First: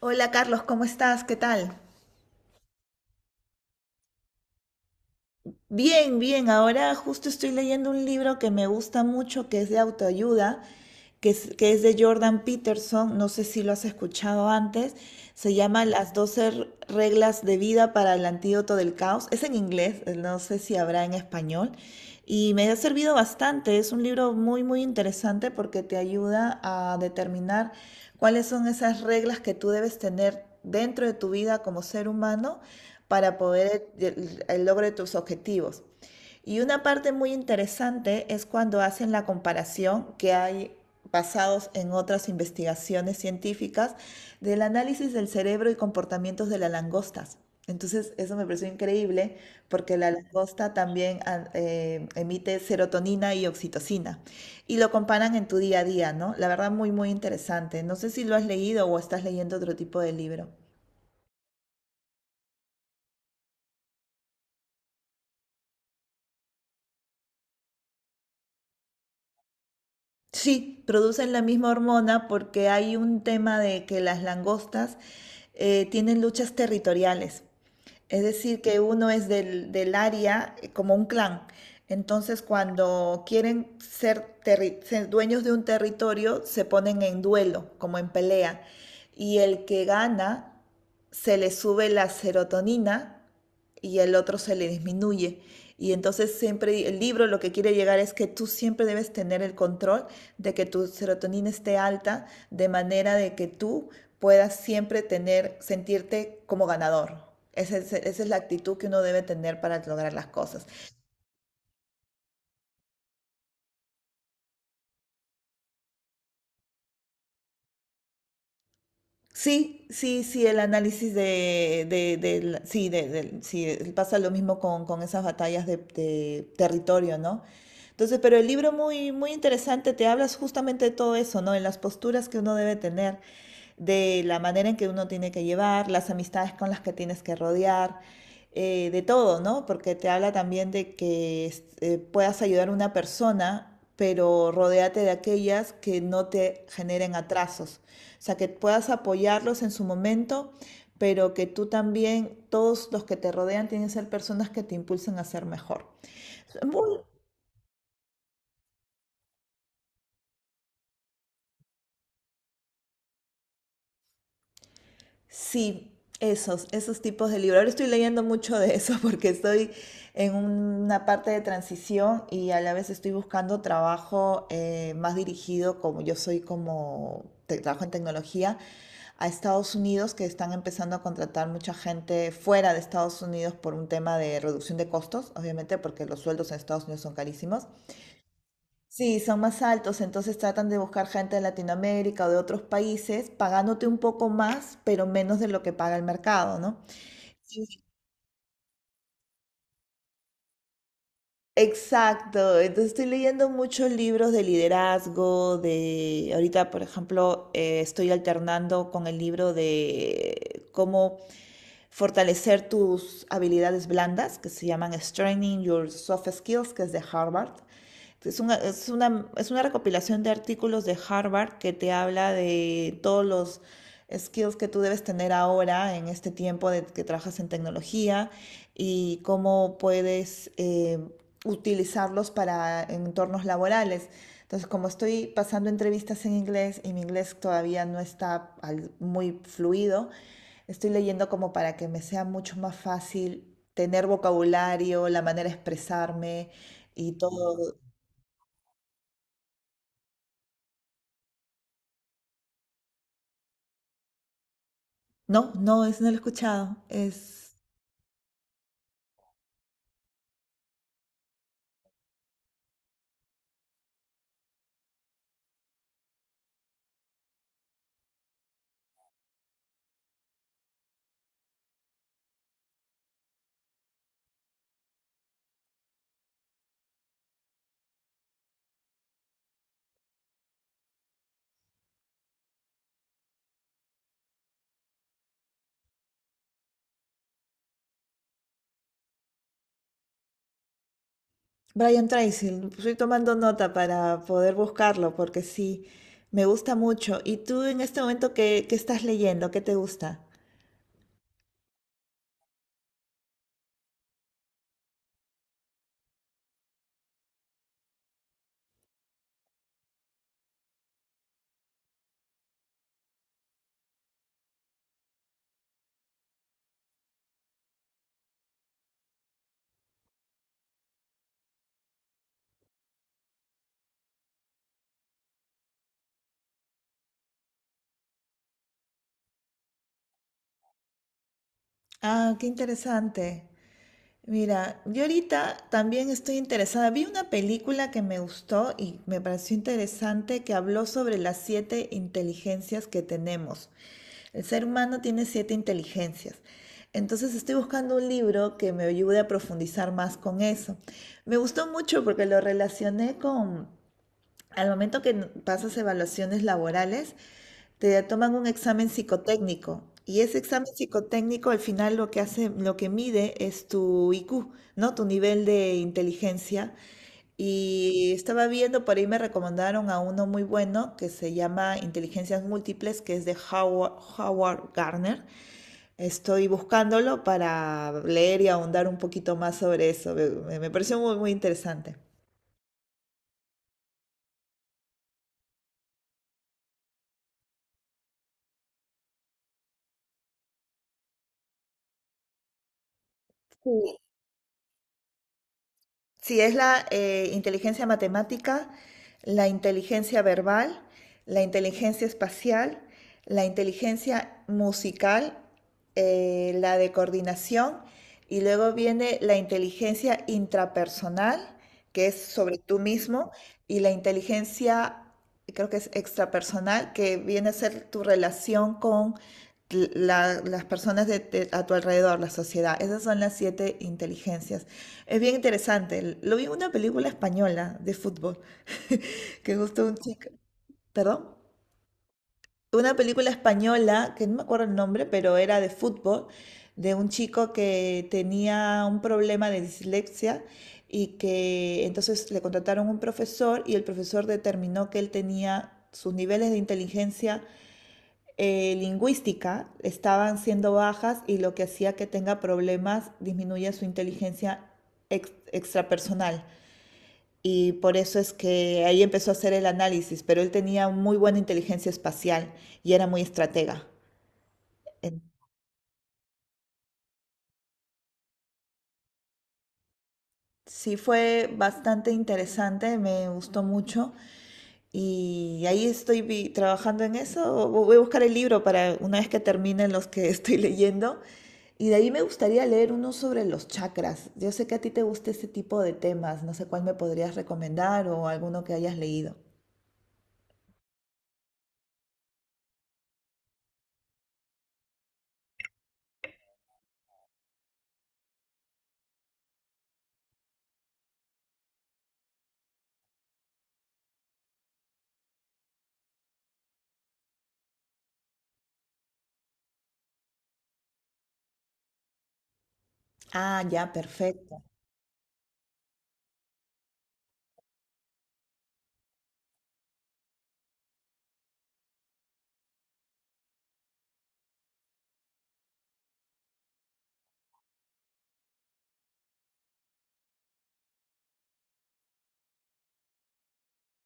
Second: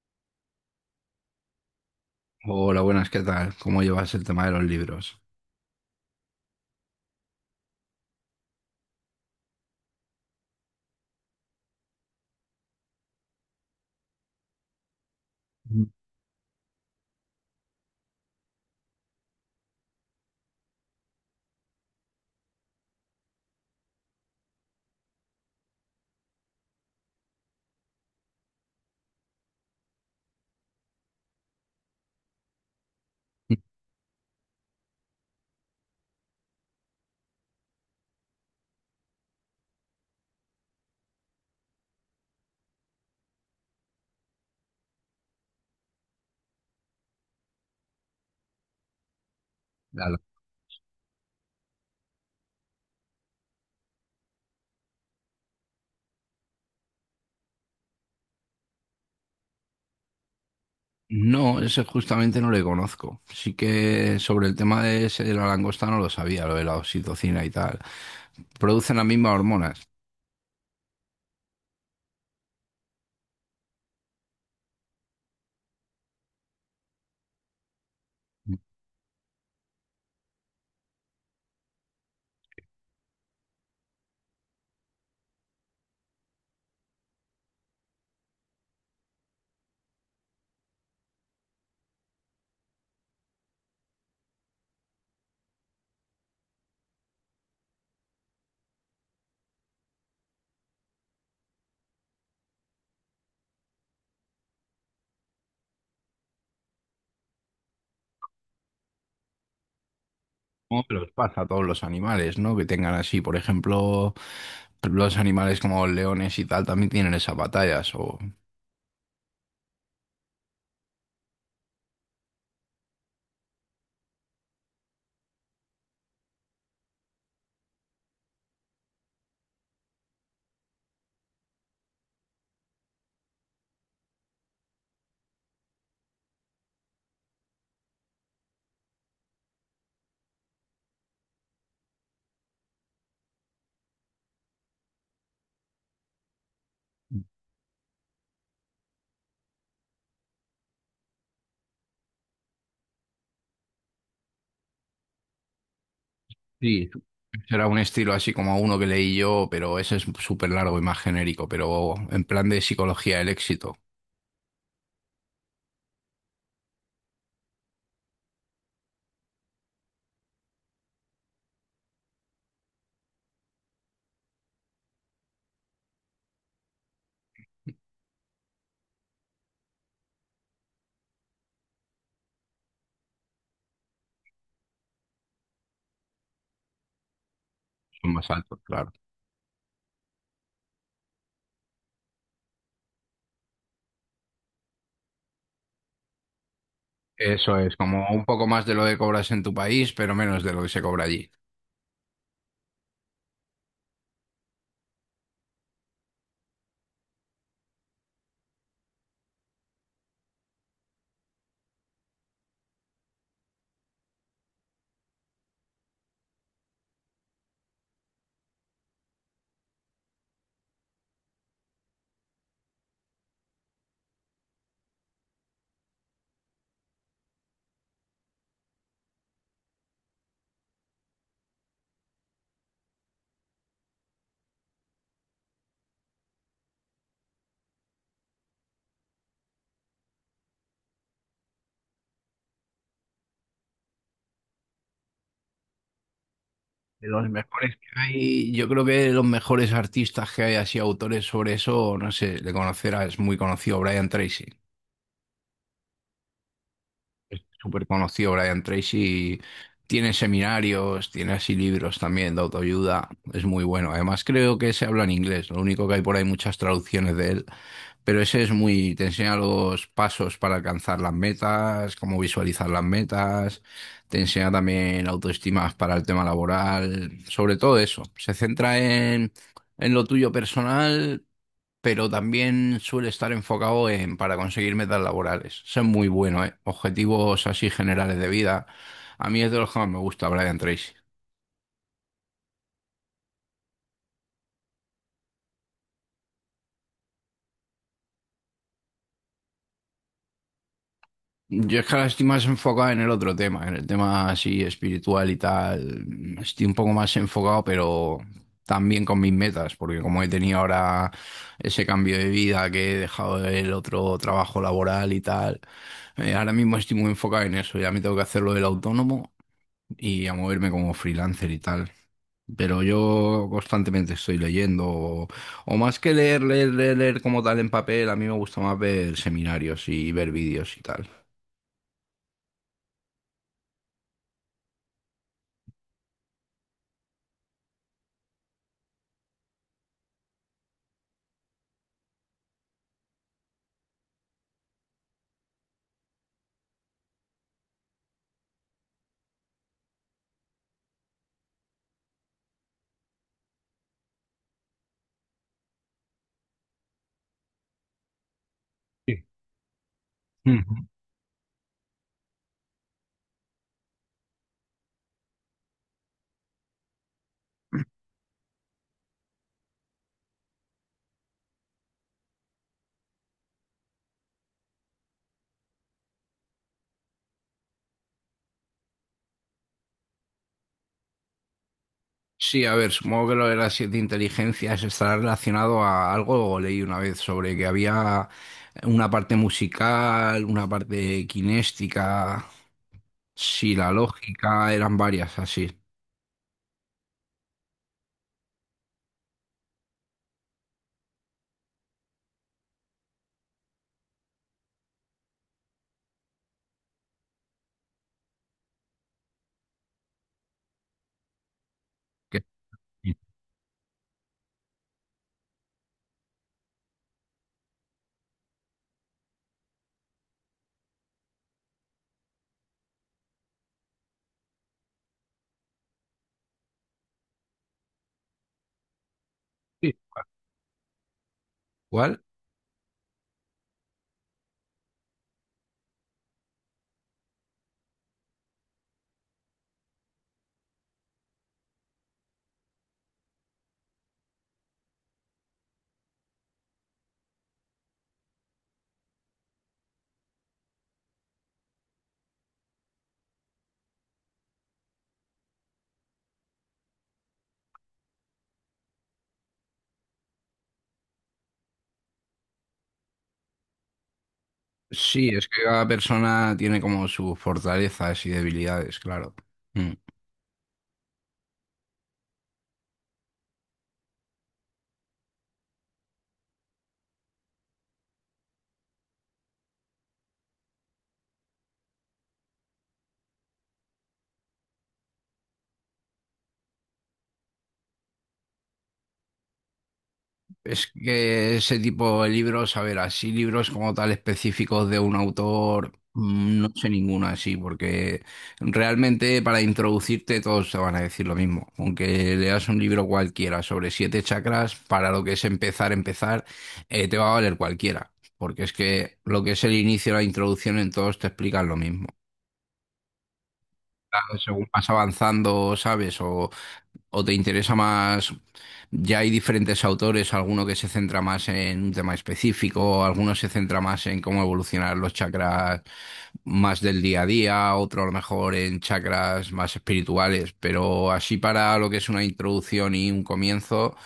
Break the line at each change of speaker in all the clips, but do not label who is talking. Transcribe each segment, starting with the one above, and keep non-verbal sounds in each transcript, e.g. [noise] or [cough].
Hola Carlos, ¿cómo estás? ¿Qué tal?
Hola, buenas, ¿qué tal? ¿Cómo llevas el tema de los libros?
Bien, bien. Ahora justo estoy leyendo un libro que me gusta mucho, que es de autoayuda, que es de Jordan Peterson. No sé si lo has escuchado antes. Se
[laughs]
llama
Mm.
Las 12 reglas de vida para el antídoto del caos. Es en inglés, no sé si habrá en español. Y me ha servido bastante. Es un libro muy, muy interesante porque te ayuda a determinar cuáles son esas reglas que tú debes tener dentro de tu vida como ser humano para poder el logro de tus objetivos. Y una parte muy interesante es cuando hacen la comparación que hay basados en otras investigaciones científicas del análisis del cerebro y comportamientos de las langostas. Entonces, eso me pareció increíble porque la
Claro.
langosta también emite serotonina y oxitocina y lo comparan en tu día a día, ¿no? La verdad, muy, muy interesante. No sé si lo has leído o estás leyendo otro tipo de libro.
No, ese justamente no le conozco. Sí que sobre el tema de ese de la langosta no lo sabía, lo de la oxitocina y tal. Producen las mismas hormonas.
Sí, producen la misma hormona porque hay un tema de que las langostas tienen luchas territoriales. Es decir, que uno es del área como un clan. Entonces, cuando quieren ser dueños de un territorio, se ponen en duelo, como en pelea. Y el que gana se le sube la serotonina y el otro se le disminuye. Y entonces siempre el libro lo que quiere llegar es que tú siempre debes tener el control de que tu serotonina esté alta, de manera de que tú puedas siempre sentirte como ganador. Esa es la actitud que uno debe tener para lograr las cosas.
Como que los pasa a todos los animales, ¿no? Que tengan así, por ejemplo, los animales como leones y tal también tienen esas batallas. O...
Sí, sí, sí, el análisis sí, pasa lo mismo con esas batallas de territorio, ¿no? Entonces, pero el libro muy, muy interesante, te hablas justamente de todo eso, ¿no? En las posturas que uno debe tener, de la manera en que uno tiene que llevar, las amistades con las que tienes que rodear, de todo, ¿no? Porque te habla también de que puedas ayudar a una persona, pero rodéate de aquellas que no te generen atrasos o sea, que puedas apoyarlos en su momento, pero que tú también, todos los que te rodean tienen que ser personas que te impulsen a ser mejor.
Sí.
Muy-
Será un estilo así como uno que leí yo, pero ese es súper largo y más genérico, pero en plan de psicología del éxito.
sí, esos tipos de libros. Ahora estoy leyendo mucho de eso [laughs] porque estoy en una parte de transición y a la vez estoy buscando trabajo más dirigido, como yo soy trabajo en tecnología, a Estados Unidos, que están empezando a contratar mucha gente fuera de Estados Unidos por un tema de reducción de costos, obviamente, porque los sueldos en Estados Unidos son carísimos.
Son más altos, claro.
Sí, son más altos, entonces tratan de buscar gente de Latinoamérica o de otros países, pagándote un poco más, pero menos de lo que paga el mercado, ¿no?
Eso es,
Sí.
como un poco más de lo que cobras en tu país, pero menos de lo que se cobra allí.
Exacto, entonces estoy leyendo muchos libros de liderazgo, de ahorita, por ejemplo, estoy alternando con el libro de cómo fortalecer tus habilidades blandas, que se llaman Strengthening Your Soft Skills, que es de Harvard. Es una recopilación de artículos de Harvard que te habla de todos los skills que tú debes tener ahora en este tiempo de que trabajas en tecnología y cómo puedes utilizarlos para entornos laborales. Entonces, como estoy pasando entrevistas en inglés y mi inglés todavía no está muy fluido, estoy leyendo como para que me sea mucho más fácil tener vocabulario, la manera de expresarme
De
y
los
todo.
mejores que hay, yo creo que de los mejores artistas que hay, así autores sobre eso, no sé, de es muy conocido Brian Tracy.
No, es no lo he escuchado.
Es
Es
súper conocido Brian Tracy y tiene seminarios, tiene así libros también de autoayuda, es muy bueno. Además creo que se habla en inglés, lo único que hay por ahí muchas traducciones de él, pero ese es muy, te enseña los pasos para alcanzar las metas, cómo visualizar las metas, te enseña también autoestima para el tema laboral, sobre todo eso. Se centra en lo tuyo personal, pero también suele estar enfocado en para conseguir metas laborales. Eso es muy bueno, ¿eh? Objetivos así generales de vida. A mí es de los que más me gusta Brian Tracy.
Brian Tracy. Estoy tomando nota para poder buscarlo porque sí, me gusta mucho. ¿Y tú en este momento qué estás leyendo? ¿Qué te gusta?
Yo es que ahora estoy más enfocado en el otro tema, en el tema así espiritual y tal. Estoy un poco más enfocado, pero también con mis metas, porque como he tenido ahora ese cambio de vida que he dejado el otro trabajo laboral y tal, ahora mismo estoy muy enfocado en eso. Ya me tengo que hacer lo del autónomo y a moverme como freelancer y tal. Pero yo constantemente estoy leyendo, o más que leer como tal en papel, a mí me gusta más ver seminarios y ver vídeos y tal.
Ah, qué interesante. Mira, yo ahorita también estoy interesada. Vi una película que me gustó y me pareció interesante que habló sobre las siete inteligencias que tenemos. El ser humano tiene siete inteligencias. Entonces estoy buscando un libro que me ayude a profundizar más con eso. Me gustó mucho porque lo relacioné con, al momento que pasas evaluaciones laborales, te toman un examen
Sí.
psicotécnico y ese examen
Ujú.
psicotécnico al final lo que hace, lo que mide es tu IQ, ¿no? Tu nivel de inteligencia. Y estaba viendo, por ahí me recomendaron a uno muy bueno que se llama Inteligencias Múltiples, que es de Howard Gardner. Estoy buscándolo para leer y ahondar un poquito más sobre eso. Me pareció muy, muy interesante.
Sí, a ver, supongo que lo de las 7 inteligencias estará relacionado a algo, o leí una vez sobre que había una parte musical, una parte kinéstica,
Sí,
sí, la lógica, eran varias así.
sí, es la inteligencia matemática, la inteligencia verbal, la inteligencia espacial, la inteligencia musical, la de coordinación y luego viene la inteligencia intrapersonal, que es
Que-
sobre tú mismo, y la inteligencia, creo que es extrapersonal, que viene a ser tu relación con las personas a tu alrededor, la sociedad. Esas son las siete inteligencias. Es bien interesante. Lo vi en una película española de fútbol, [laughs] que justo
Sí.
un chico, perdón,
¿Cuál?
una película española, que no me acuerdo el nombre, pero era de fútbol, de un chico que tenía un problema de dislexia y que entonces le contrataron un profesor y el profesor determinó que él tenía sus niveles de inteligencia lingüística estaban siendo bajas y lo que hacía que tenga problemas disminuye su inteligencia extrapersonal. Y por eso es que ahí empezó a hacer el análisis, pero él tenía muy buena inteligencia espacial y era muy estratega. En-
Sí, es que cada persona tiene como sus fortalezas y debilidades, claro. Mm.
Sí, fue bastante interesante, me gustó mucho y ahí estoy trabajando en eso. Voy a buscar el libro para una vez que terminen los que [laughs] estoy leyendo. Y de ahí me gustaría leer uno sobre los chakras. Yo sé que a ti te gusta ese tipo de temas, no sé cuál me podrías recomendar o alguno que hayas leído.
Es que ese tipo de libros, a ver, así libros como tal específicos de un autor, mm, no sé ninguna así, porque realmente para introducirte todos te van a decir lo mismo. Aunque leas un libro cualquiera sobre 7 chakras, para lo que es empezar, te va a valer cualquiera. Porque es que lo que es el inicio, la introducción, en todos te explican lo mismo.
Ah, ya,
Claro,
perfecto.
según vas avanzando, ¿sabes? O te interesa más, ya hay diferentes autores, alguno que se centra más en un tema específico, alguno se centra más en cómo evolucionar los chakras más del día a día, otro a lo mejor en chakras más espirituales, pero así para lo que es una introducción y un comienzo,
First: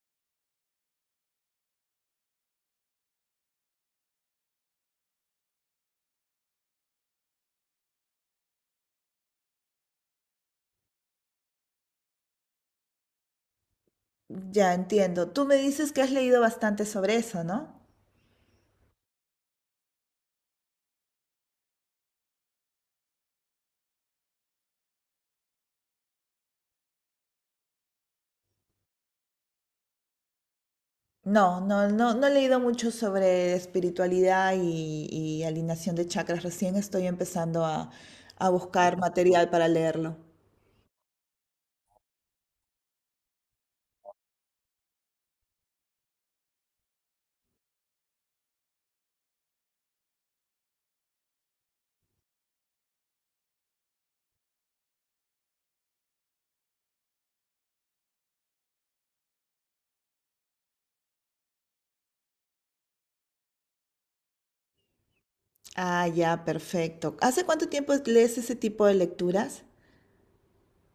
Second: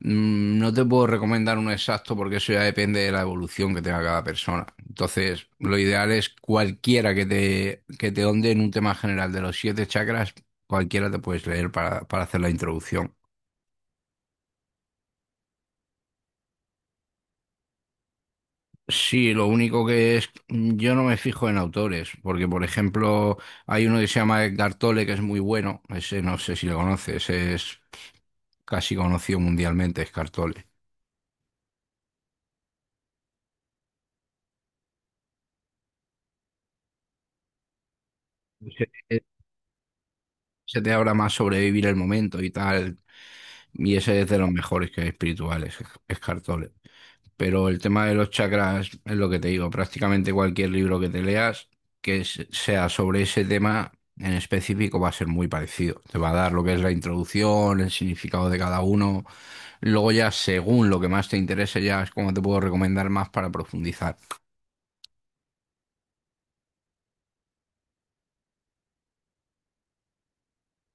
mm, no te puedo recomendar uno exacto porque eso ya depende de la evolución que tenga cada persona. Entonces, lo ideal es cualquiera que que te onde en un tema general de los 7 chakras, cualquiera te puedes leer para hacer la introducción.
Ya entiendo. Tú me dices que has leído bastante sobre eso, ¿no?
Sí, lo único que es, yo no me fijo en autores, porque por ejemplo hay uno que se llama Edgar Tolle que es muy bueno, ese no sé si lo conoces, es casi conocido mundialmente, Edgar Tolle.
No, no, no, no he leído mucho sobre espiritualidad y alineación de chakras. Recién estoy empezando a buscar
Eh,
material para leerlo.
Se te habla más sobre vivir el momento y tal, y ese es de los mejores que espirituales, Edgar Tolle. Pero el tema de los chakras es lo que te digo, prácticamente cualquier libro que te leas sea sobre ese tema en específico va a ser muy parecido. Te va a dar lo que es la introducción, el significado de cada uno. Luego ya según lo que más te interese ya es como te puedo recomendar más para profundizar.
Ah, ya, perfecto. ¿Hace cuánto tiempo lees ese tipo de lecturas?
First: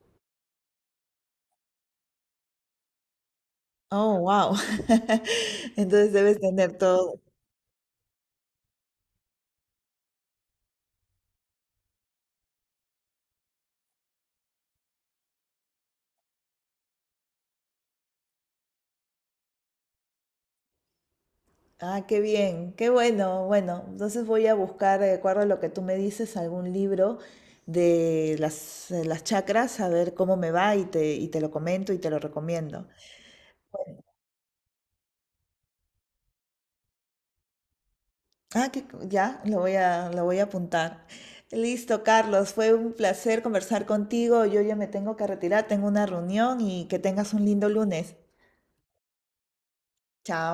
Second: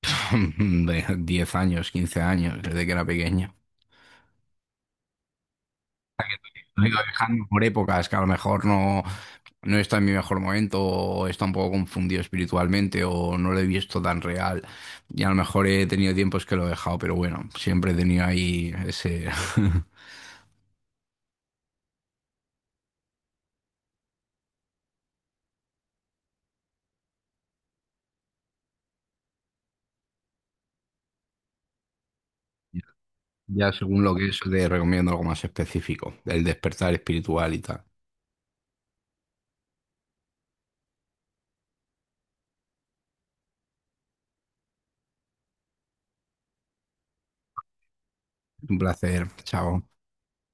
[laughs] De 10 años, 15 años, desde que era pequeño.
Oh, wow. [laughs] Entonces debes tener
Lo he ido
todo.
dejando por épocas que a lo mejor no está en mi mejor momento o está un poco confundido espiritualmente o no lo he visto tan real. Y a lo mejor he tenido tiempos que lo he dejado, pero bueno, siempre he tenido ahí ese... [laughs]
Ah, qué bien, qué bueno. Bueno, entonces voy a buscar, de acuerdo a lo que tú me dices, algún libro de las chakras, a ver cómo me va y te lo comento y te lo recomiendo.
Ya según lo que es, te recomiendo algo más específico, el despertar espiritual y tal.
Lo voy lo voy a apuntar. Listo, Carlos, fue un placer conversar contigo. Yo ya me tengo que retirar, tengo una reunión y que tengas un lindo lunes.
Un placer, chao.
Chao.